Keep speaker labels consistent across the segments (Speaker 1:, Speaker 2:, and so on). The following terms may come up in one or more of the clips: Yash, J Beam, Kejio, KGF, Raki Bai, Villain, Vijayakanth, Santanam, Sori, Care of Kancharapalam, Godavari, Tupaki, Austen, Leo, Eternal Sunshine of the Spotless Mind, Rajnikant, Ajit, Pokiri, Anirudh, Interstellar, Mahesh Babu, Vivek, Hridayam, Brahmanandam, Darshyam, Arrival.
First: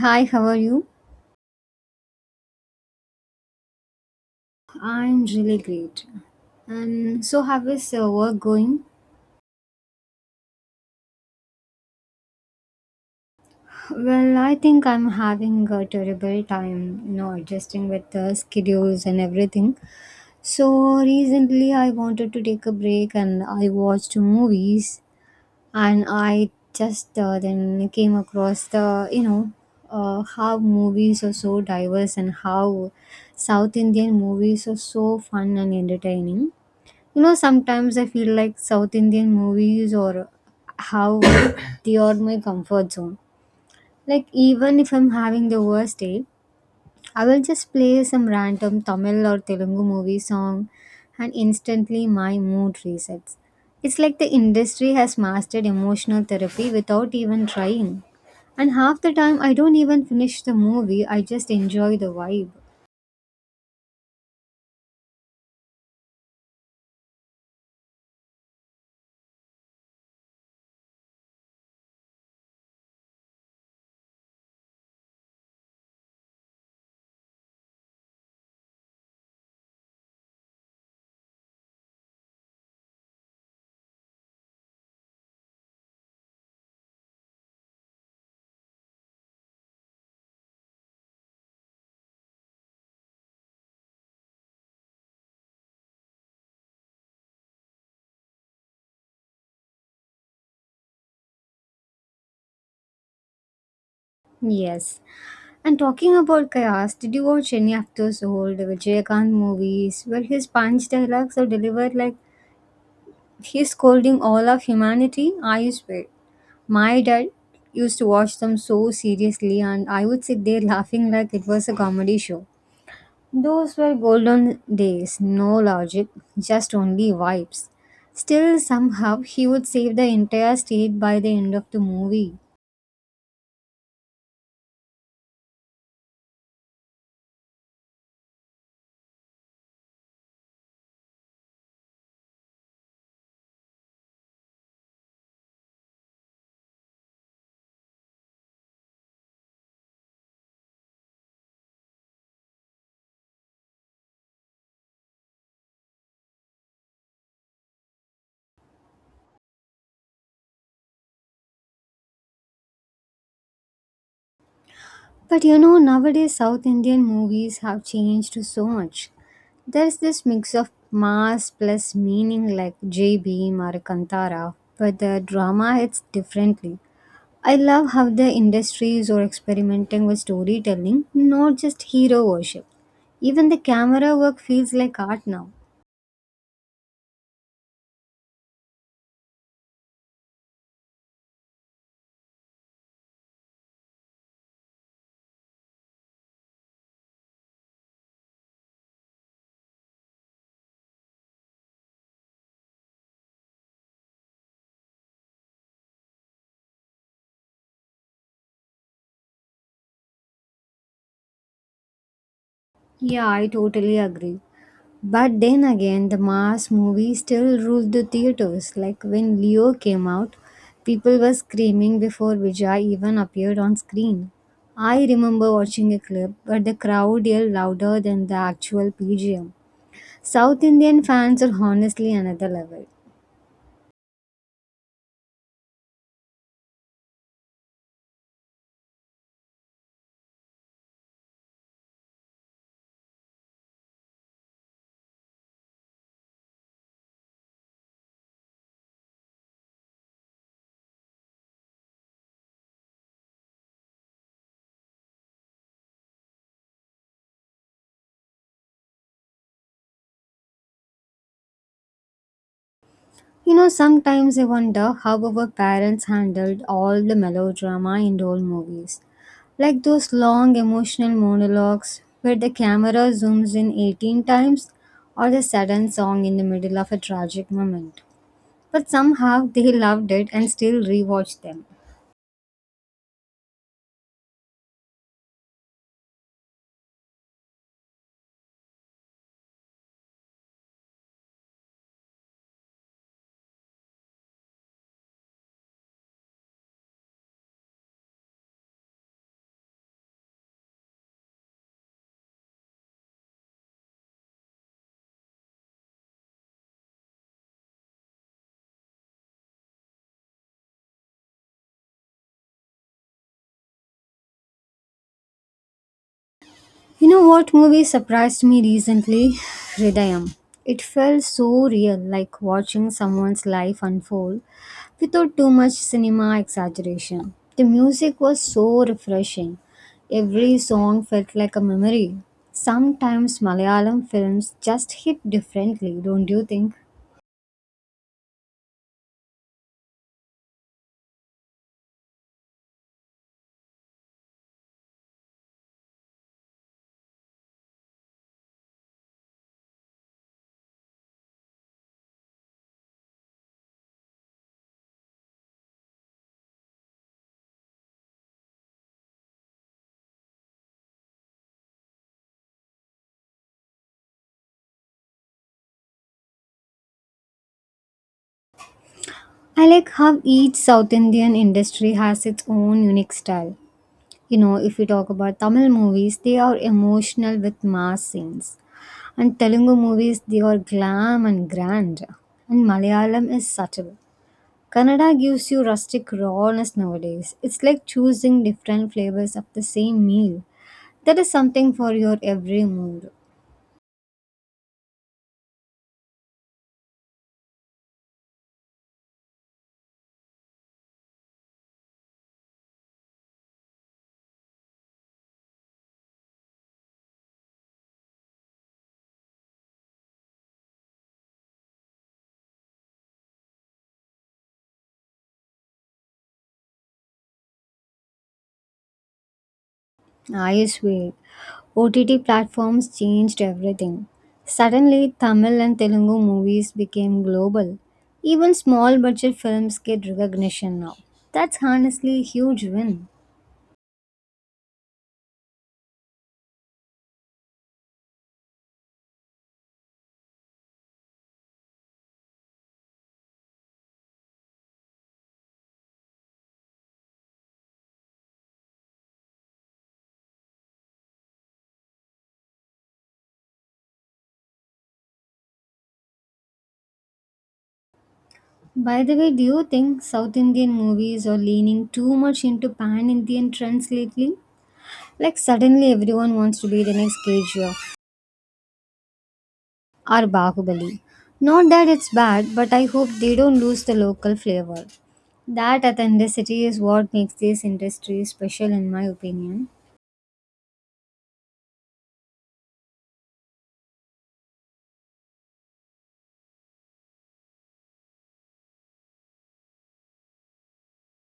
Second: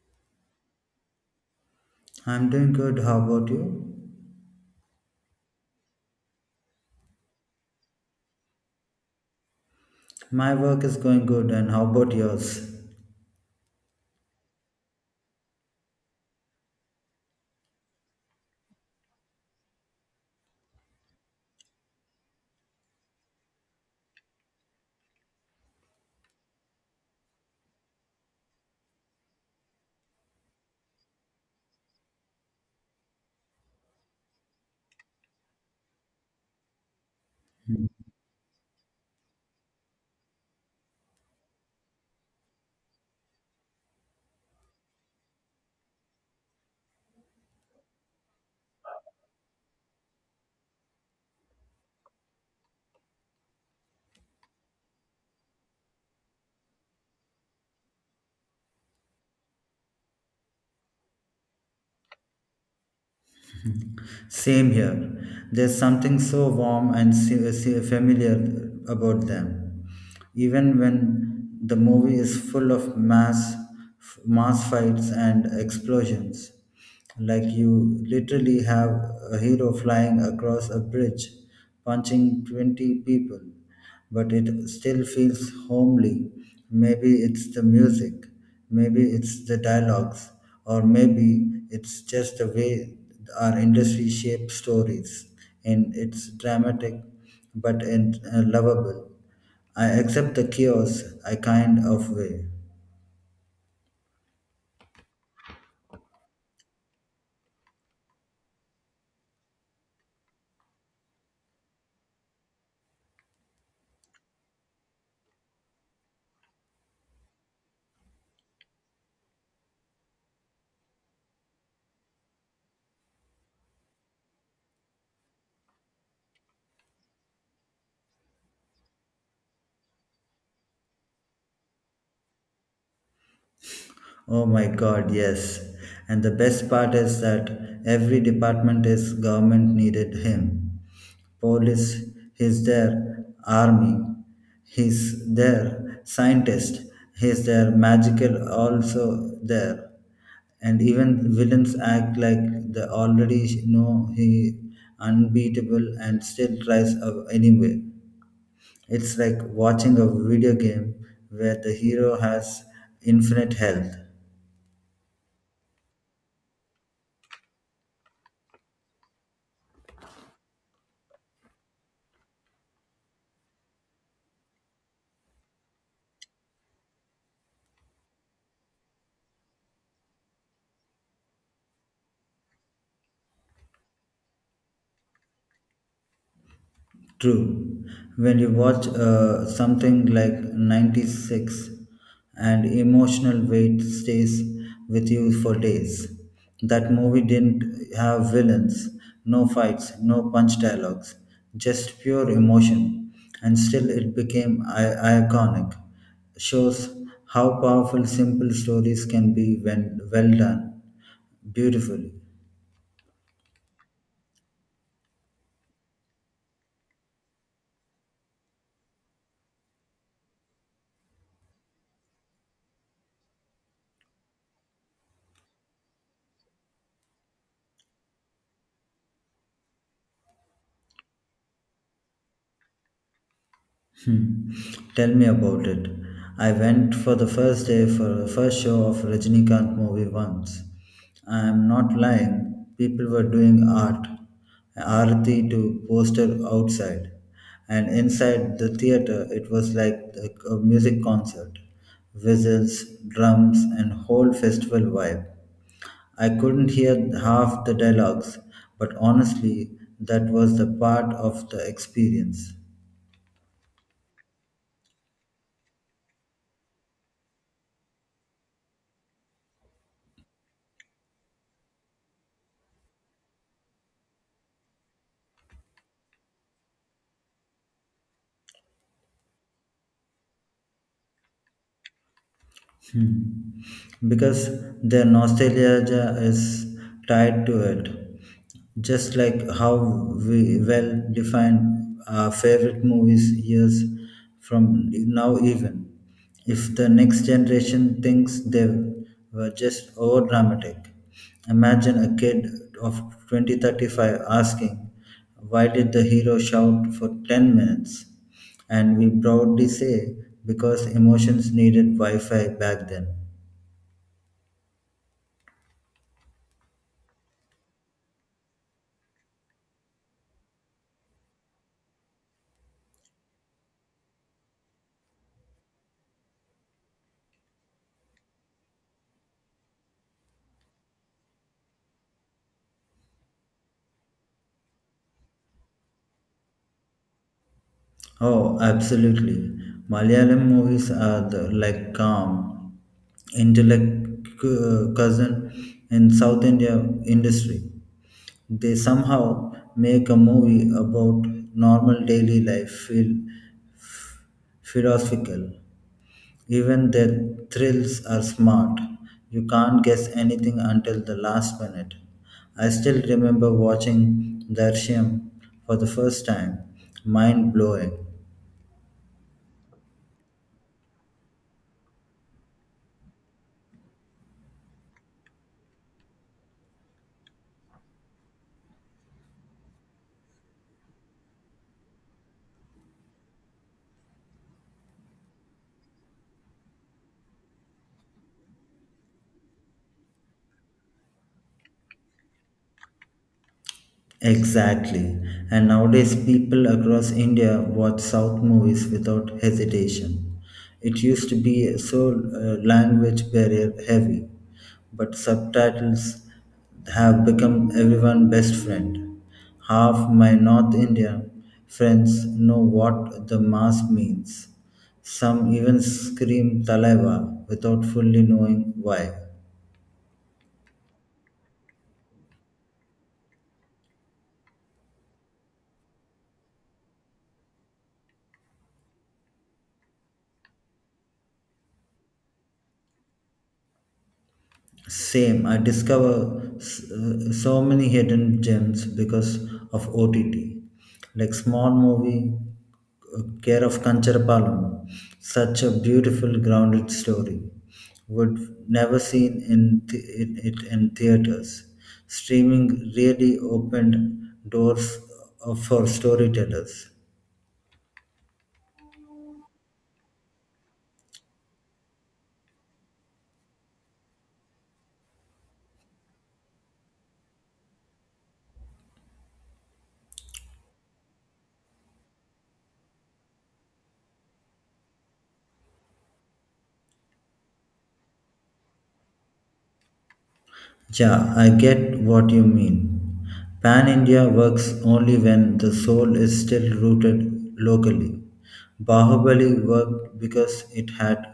Speaker 1: Hi, how are you?
Speaker 2: I'm doing good. How about you?
Speaker 1: I'm really great. And so, how is work going?
Speaker 2: My work is going good, and how about yours?
Speaker 1: Well, I think I'm having a terrible time, you know, adjusting with the schedules and everything. So, recently I wanted to take a break and I watched movies and I just then came across how movies are so diverse and how South Indian movies are so fun and entertaining. You know, sometimes I feel like South Indian movies or how they are my comfort zone. Like, even if I'm having the worst day, I will just play some random Tamil or Telugu movie song and instantly my mood resets. It's like the industry has mastered emotional therapy without even trying. And half the time, I don't even finish the movie, I just enjoy the vibe.
Speaker 2: Same here. There's something so warm and familiar about them. Even when the movie is full of mass fights and explosions, like you literally have a hero flying across a bridge, punching 20 people but it still feels homely. Maybe it's the music, maybe it's the dialogues, or maybe it's just the way our industry shapes stories. And it's dramatic, but and lovable. I accept the chaos, I kind of way.
Speaker 1: Yes. And talking about chaos, did you watch any of those old Vijayakanth movies where his punch dialogues are delivered like he's scolding all of humanity? I swear. My dad used to watch them so seriously, and I would sit there laughing like it was a comedy show. Those were golden days, no logic, just only vibes. Still, somehow, he would save the entire state by the end of the movie.
Speaker 2: Oh my god, yes. And the best part is that every department is government needed him. Police, he's there. Army, he's there. Scientist, he's there. Magical, also there. And even villains act like they already know he unbeatable and still tries anyway. It's like watching a video game where the hero has infinite health.
Speaker 1: But you know, nowadays South Indian movies have changed so much. There's this mix of mass plus meaning like J Beam or Kantara, but the drama hits differently. I love how the industries are experimenting with storytelling, not just hero worship. Even the camera work feels like art now.
Speaker 2: True. When you watch something like 96 and emotional weight stays with you for days. That movie didn't have villains, no fights, no punch dialogues, just pure emotion. And still it became iconic. Shows how powerful simple stories can be when well done beautifully.
Speaker 1: Yeah, I totally agree. But then again, the mass movie still ruled the theaters. Like when Leo came out, people were screaming before Vijay even appeared on screen. I remember watching a clip where the crowd yelled louder than the actual PGM. South Indian fans are honestly another level.
Speaker 2: Hmm. Tell me about it. I went for the first day for first show of Rajnikant movie once. I am not lying. People were doing arati to poster outside, and inside the theater it was like a music concert, whistles, drums, and whole festival vibe. I couldn't hear half the dialogues, but honestly, that was the part of the experience.
Speaker 1: You know, sometimes I wonder how our parents handled all the melodrama in old movies. Like those long emotional monologues where the camera zooms in 18 times or the sudden song in the middle of a tragic moment. But somehow they loved it and still rewatch them.
Speaker 2: Hmm. Because their nostalgia ja is tied to it. Just like how we well define our favorite movies years from now, even if the next generation thinks they were just over dramatic. Imagine a kid of 2035 asking, why did the hero shout for 10 minutes? And we proudly say, because emotions needed Wi Fi back then.
Speaker 1: You know what movie surprised me recently? Hridayam. It felt so real, like watching someone's life unfold without too much cinema exaggeration. The music was so refreshing. Every song felt like a memory. Sometimes Malayalam films just hit differently, don't you think?
Speaker 2: Oh, absolutely. Malayalam movies are the, like, calm, intellect cousin in South India industry. They somehow make a movie about normal daily life feel philosophical. Even their thrills are smart. You can't guess anything until the last minute. I still remember watching Darshyam for the first time. Mind blowing.
Speaker 1: I like how each South Indian industry has its own unique style. You know, if we talk about Tamil movies, they are emotional with mass scenes. And Telugu movies, they are glam and grand. And Malayalam is subtle. Kannada gives you rustic rawness nowadays. It's like choosing different flavors of the same meal. That is something for your every mood.
Speaker 2: Exactly. And nowadays, people across India watch South movies without hesitation. It used to be so language barrier heavy, but subtitles have become everyone's best friend. Half my North Indian friends know what the mass means. Some even scream Talaiwa without fully knowing why.
Speaker 1: I swear, OTT platforms changed everything. Suddenly, Tamil and Telugu movies became global. Even small budget films get recognition now. That's honestly a huge win.
Speaker 2: Same, I discover so many hidden gems because of OTT. Like small movie, Care of Kancharapalam, such a beautiful grounded story. Would never seen in it in theaters. Streaming really opened doors for storytellers.
Speaker 1: By the way, do you think South Indian movies are leaning too much into pan Indian trends lately? Like, suddenly everyone wants to be the next Kejio or Bahubali. Not that it's bad, but I hope they don't lose the local flavor. That authenticity is what makes this industry special, in my opinion.
Speaker 2: Yeah, I get what you mean. Pan India works only when the soul is still rooted locally. Bahubali worked because it had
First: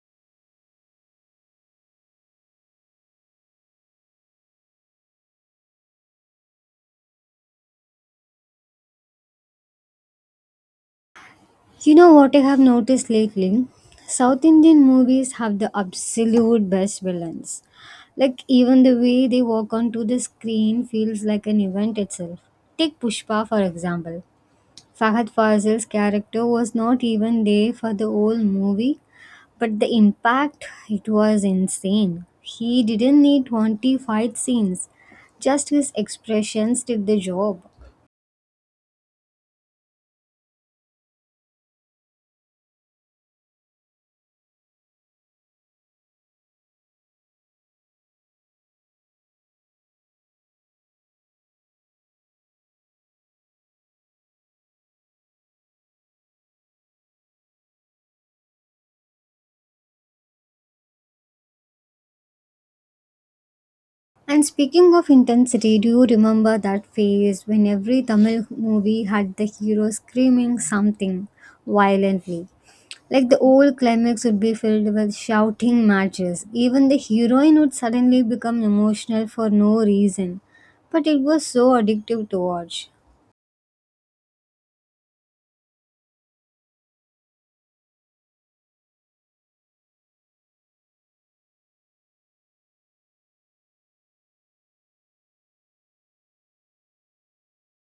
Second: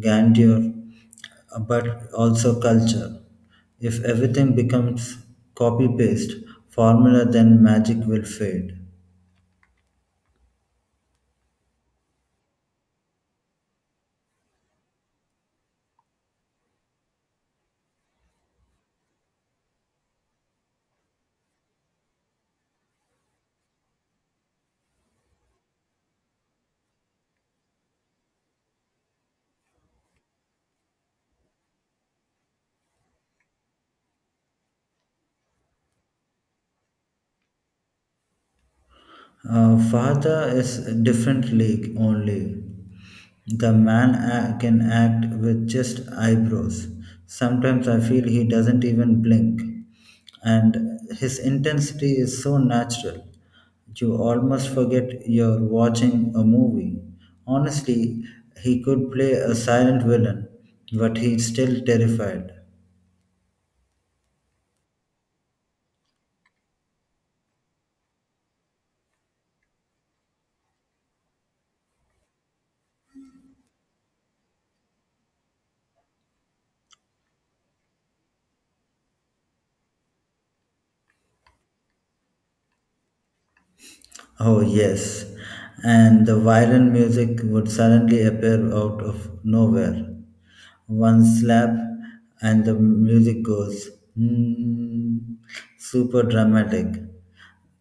Speaker 2: grandeur but also culture. If everything becomes copy paste formula, then magic will fade.
Speaker 1: You know what I have noticed lately? South Indian movies have the absolute best villains. Like even the way they walk onto the screen feels like an event itself. Take Pushpa for example. Fahad Fazil's character was not even there for the whole movie, but the impact it was insane. He didn't need 20 fight scenes. Just his expressions did the job.
Speaker 2: Father is a different league only. The man can act with just eyebrows. Sometimes I feel he doesn't even blink. And his intensity is so natural. You almost forget you're watching a movie. Honestly, he could play a silent villain, but he's still terrified.
Speaker 1: And speaking of intensity, do you remember that phase when every Tamil movie had the hero screaming something violently? Like the old climax would be filled with shouting matches. Even the heroine would suddenly become emotional for no reason. But it was so addictive to watch.
Speaker 2: Oh, yes. And the violin music would suddenly appear out of nowhere. One slap, and the music goes, hmm, super dramatic.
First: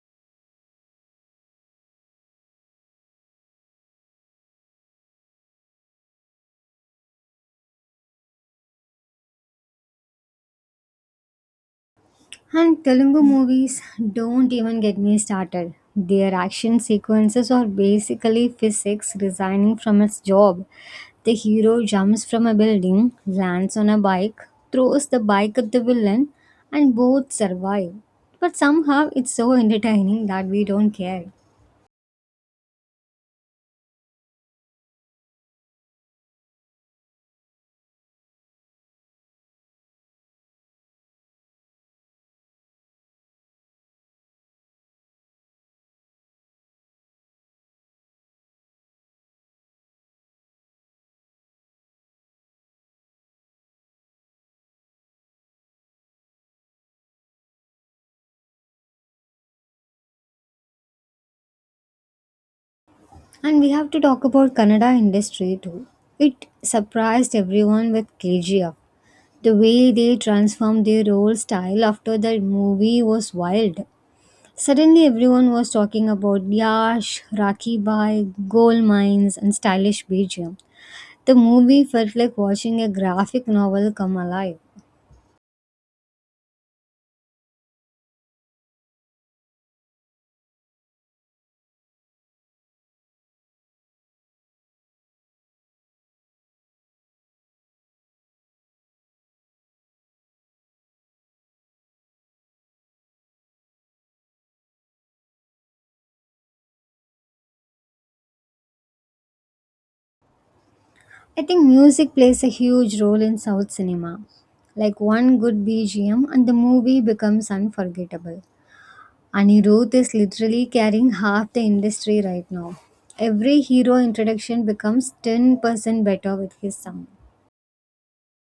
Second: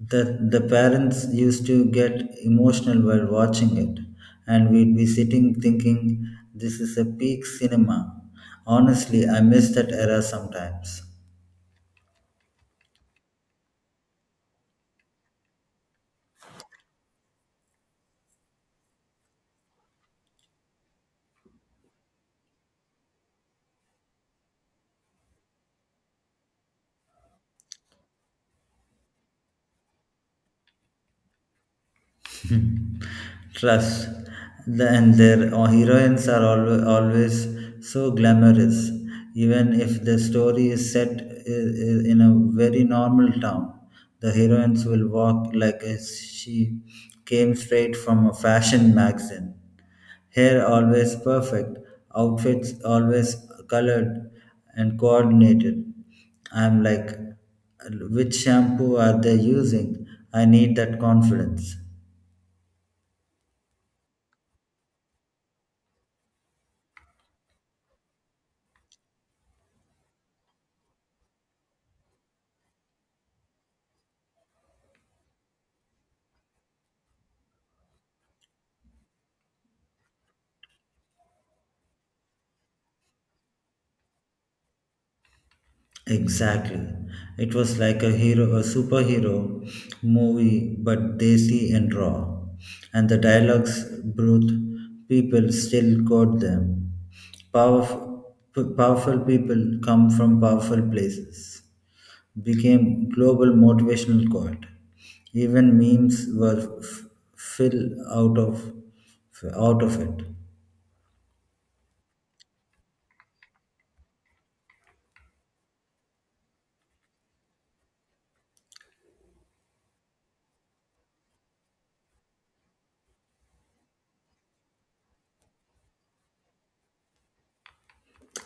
Speaker 2: The parents used to get emotional while watching it, and we'd be sitting thinking, this is a peak cinema. Honestly, I miss that era sometimes.
Speaker 1: And Telugu movies don't even get me started. Their action sequences are basically physics resigning from its job. The hero jumps from a building, lands on a bike, throws the bike at the villain, and both survive. But somehow it's so entertaining that we don't care.
Speaker 2: Trust. And their heroines are always always so glamorous, even if the story is set in a very normal town. The heroines will walk like as she came straight from a fashion magazine. Hair always perfect, outfits always colored and coordinated. I'm like, which shampoo are they using? I need that confidence.
Speaker 1: And we have to talk about Kannada industry too. It surprised everyone with KGF. The way they transformed their role style after the movie was wild. Suddenly everyone was talking about Yash, Raki Bai, gold mines and stylish BGM. The movie felt like watching a graphic novel come alive.
Speaker 2: Exactly. It was like a hero, a superhero movie, but desi and raw. And the dialogues, brute people still quote them. Powerful, powerful people come from powerful places. Became global motivational quote. Even memes were fill out of it.
Speaker 1: I think music plays a huge role in South cinema. Like one good BGM and the movie becomes unforgettable. Anirudh is literally carrying half the industry right now. Every hero introduction becomes 10% better with his song.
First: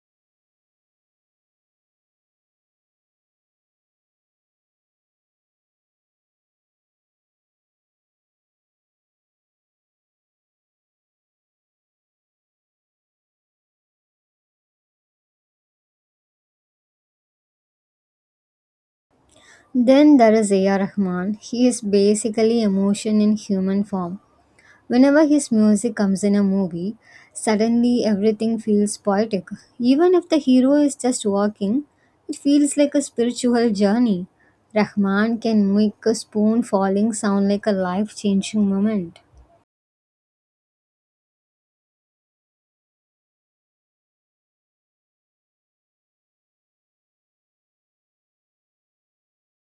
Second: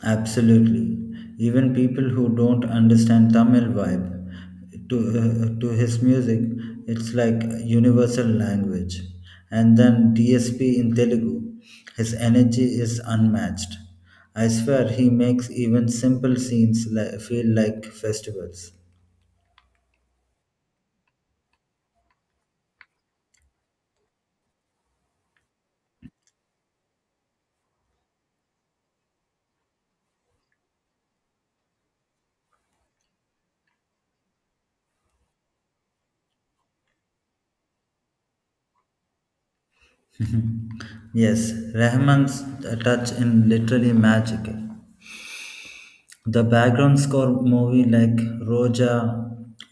Speaker 2: Absolutely. Even people who don't understand Tamil vibe to his music, it's like a universal language. And then DSP in Telugu, his energy is unmatched. I swear he makes even simple scenes feel like festivals.
Speaker 1: Then there is A.R. Rahman. He is basically emotion in human form. Whenever his music comes in a movie, suddenly everything feels poetic. Even if the hero is just walking, it feels like a spiritual journey. Rahman can make a spoon falling sound like a life changing moment.
Speaker 2: Yes, Rahman's touch in literally magical. The background score movie like Roja,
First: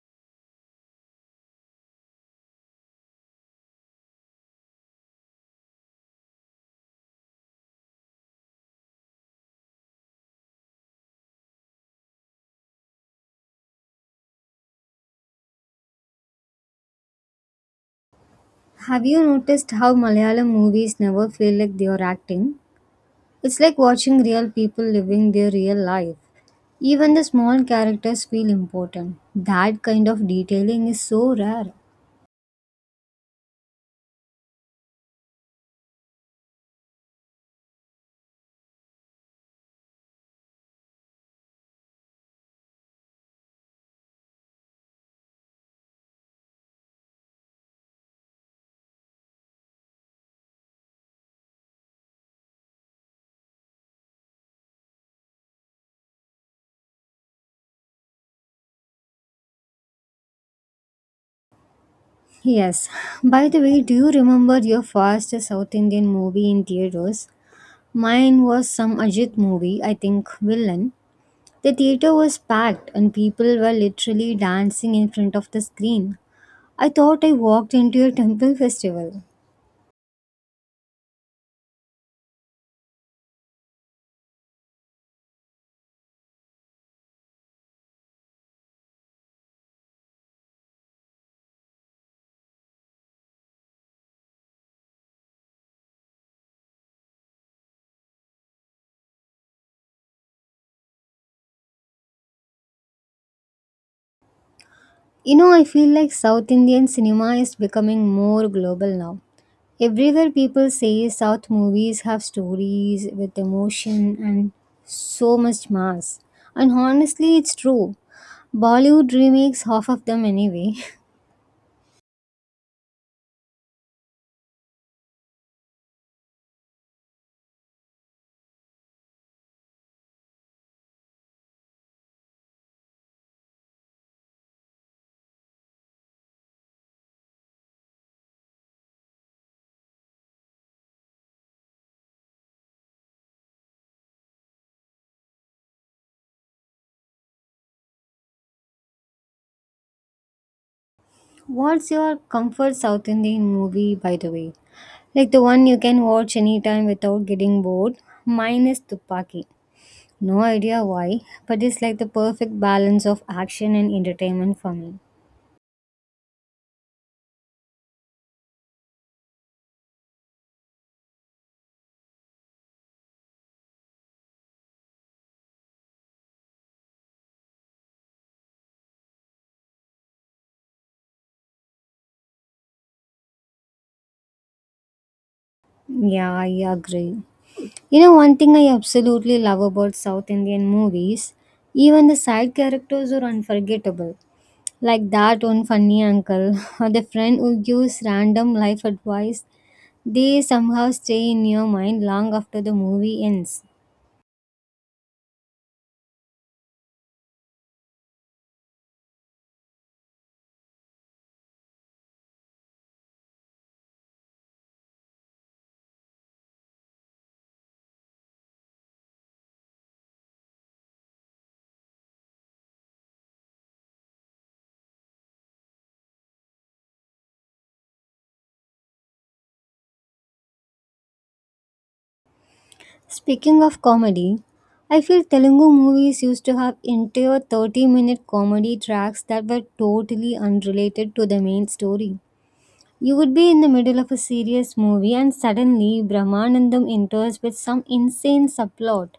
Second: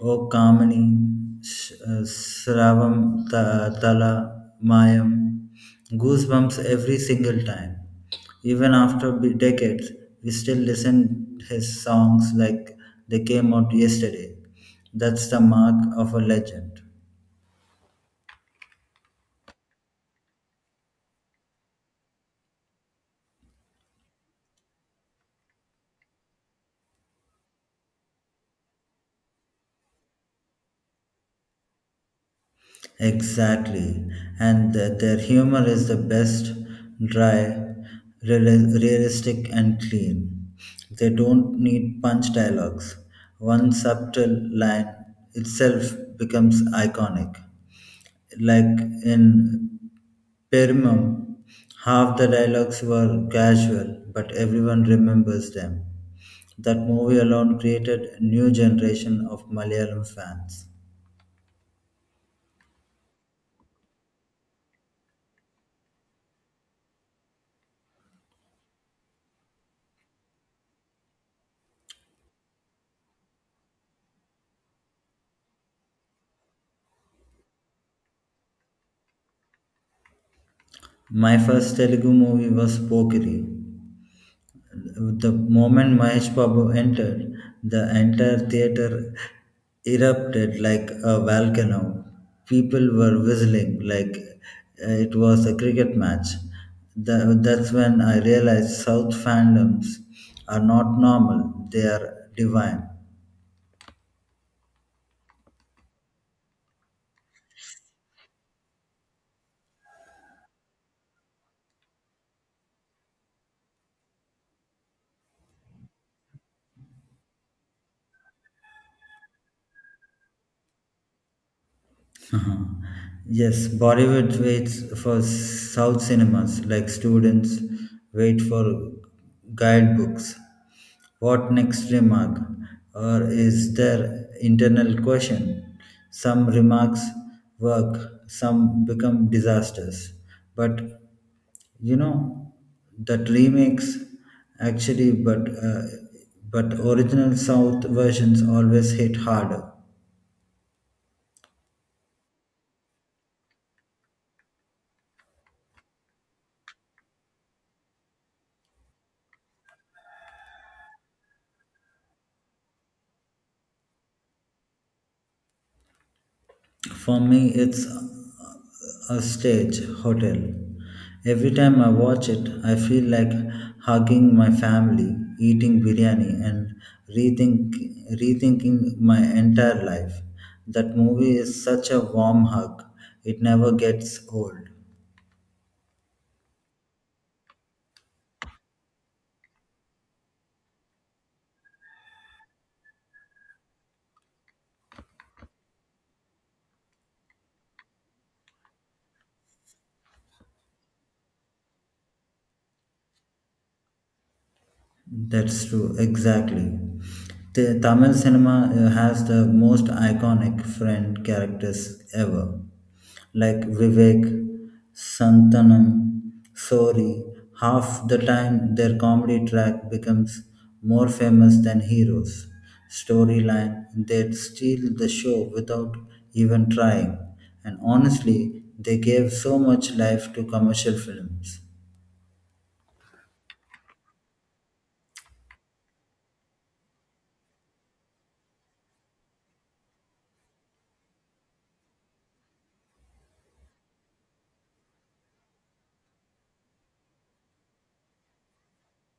Speaker 2: O Kamini, Shravam Tala Mayam, goosebumps every single time. Even after decades, we still listen his songs like they came out yesterday. That's the mark of a legend.
Speaker 1: Have you noticed how Malayalam movies never feel like they are acting? It's like watching real people living their real life. Even the small characters feel important. That kind of detailing is so rare.
Speaker 2: Exactly. And their humor is the best, dry, realistic, and clean. They don't need punch dialogues. One subtle line itself becomes iconic. Like in Permum, half the dialogues were casual, but everyone remembers them. That movie alone created a new generation of Malayalam fans.
Speaker 1: Yes. By the way, do you remember your first South Indian movie in theaters? Mine was some Ajit movie, I think Villain. The theater was packed and people were literally dancing in front of the screen. I thought I walked into a temple festival.
Speaker 2: My first Telugu movie was Pokiri. The moment Mahesh Babu entered, the entire theater erupted like a volcano. People were whistling like it was a cricket match. That's when I realized South fandoms are not normal, they are divine.
Speaker 1: You know, I feel like South Indian cinema is becoming more global now. Everywhere people say South movies have stories with emotion and so much mass. And honestly, it's true. Bollywood remakes, half of them anyway.
Speaker 2: Uh-huh. Yes, Bollywood waits for South cinemas like students wait for guidebooks. What next remark? Or is there internal question? Some remarks work, some become disasters. But you know that remakes actually, but original South versions always hit harder.
Speaker 1: What's your comfort South Indian movie, by the way? Like the one you can watch anytime without getting bored? Mine is Tupaki. No idea why, but it's like the perfect balance of action and entertainment for me.
Speaker 2: For me, it's a stage hotel. Every time I watch it, I feel like hugging my family, eating biryani, and rethink, rethinking my entire life. That movie is such a warm hug, it never gets old.
Speaker 1: Yeah, I agree. You know, one thing I absolutely love about South Indian movies, even the side characters are unforgettable. Like that one funny uncle or the friend who gives random life advice. They somehow stay in your mind long after the movie ends.
Speaker 2: That's true, exactly. The Tamil cinema has the most iconic friend characters ever, like Vivek, Santanam, Sori. Half the time, their comedy track becomes more famous than heroes. Storyline, they steal the show without even trying, and honestly, they gave so much life to commercial films.
Speaker 1: Speaking of comedy, I feel Telugu movies used to have entire 30-minute minute comedy tracks that were totally unrelated to the main story. You would be in the middle of a serious movie and suddenly Brahmanandam enters with some insane subplot,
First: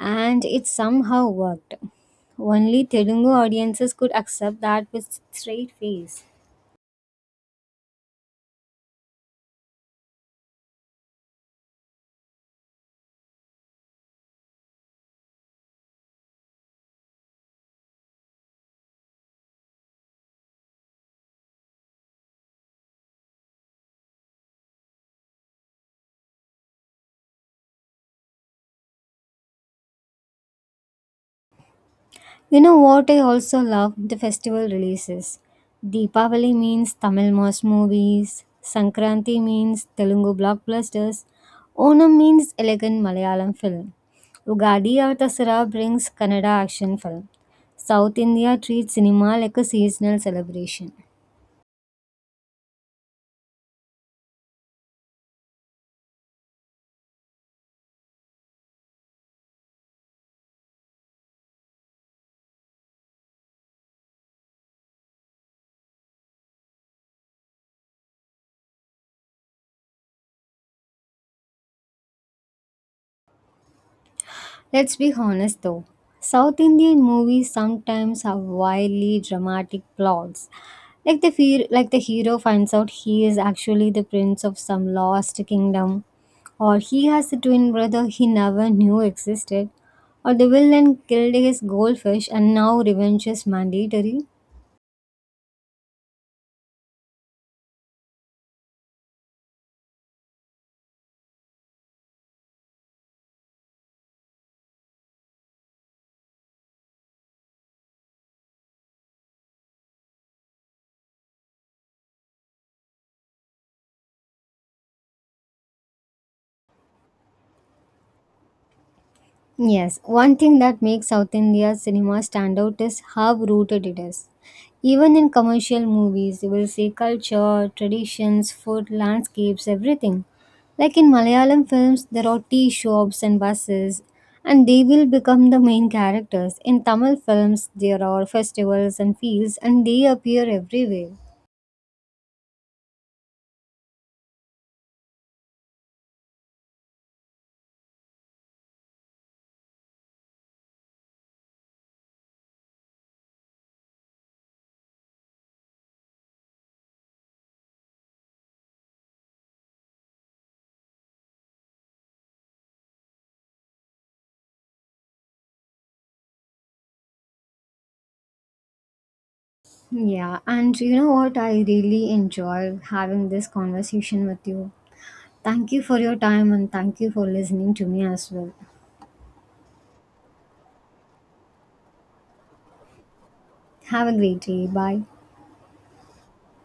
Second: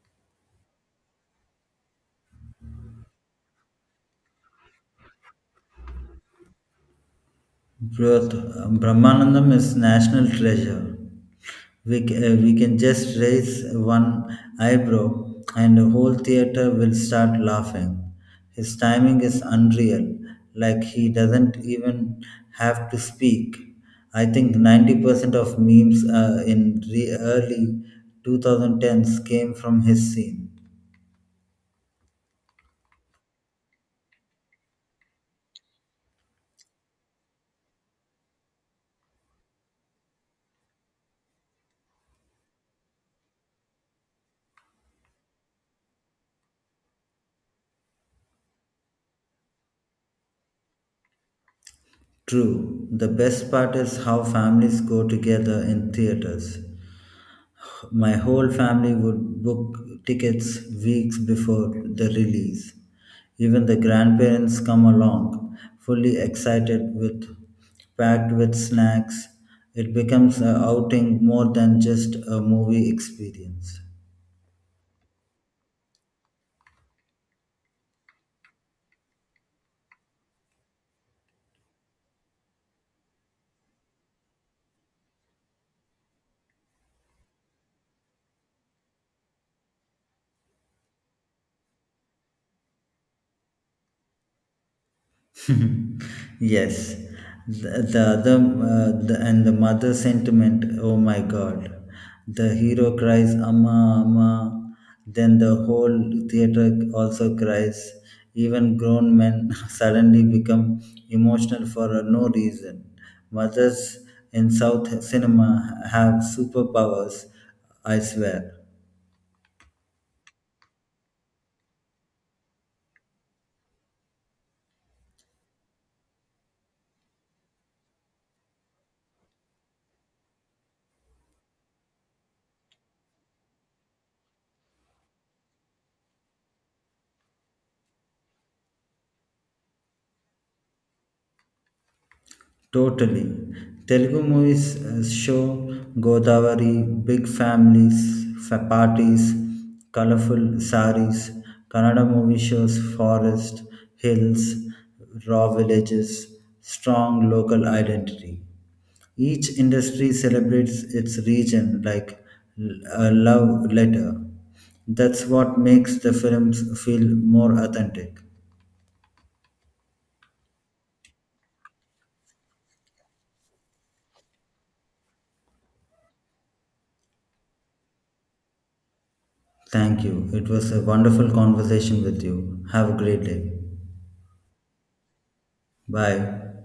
Speaker 1: and it somehow worked. Only Telugu audiences could accept that with straight face.
Speaker 2: Broth, Brahmanandam is national treasure. We can just raise one eyebrow and the whole theater will start laughing. His timing is unreal, like he doesn't even have to speak. I think 90% of memes in the early 2010s came from his scene.
Speaker 1: You know what I also love? The festival releases. Deepavali means Tamil mass movies, Sankranti means Telugu blockbusters, Onam means elegant Malayalam film. Ugadi or Dasara brings Kannada action film. South India treats cinema like a seasonal celebration.
Speaker 2: True, the best part is how families go together in theaters. My whole family would book tickets weeks before the release. Even the grandparents come along, fully excited with packed with snacks. It becomes an outing more than just a movie experience.
Speaker 1: Let's be honest though, South Indian movies sometimes have wildly dramatic plots. Like the fear, like the hero finds out he is actually the prince of some lost kingdom, or he has a twin brother he never knew existed, or the villain killed his goldfish and now revenge is mandatory.
Speaker 2: Yes, and the mother sentiment. Oh my God, the hero cries "Amma, Amma," then the whole theater also cries. Even grown men suddenly become emotional for no reason. Mothers in South cinema have superpowers, I swear.
Speaker 1: Yes, one thing that makes South India's cinema stand out is how rooted it is. Even in commercial movies, you will see culture, traditions, food, landscapes, everything. Like in Malayalam films, there are tea shops and buses, and they will become the main characters. In Tamil films, there are festivals and fields, and they appear everywhere.
Speaker 2: Totally. Telugu movies show Godavari, big families, parties, colorful saris. Kannada movie shows forest, hills, raw villages, strong local identity. Each industry celebrates its region like l- a love letter. That's what makes the films feel more authentic.
Speaker 1: Yeah, and you know what? I really enjoy having this conversation with you. Thank you for your time and thank you for listening to me as well.
Speaker 2: Thank you. It was a wonderful conversation with you. Have a great day.
Speaker 1: Have a great day. Bye.
Speaker 2: Bye.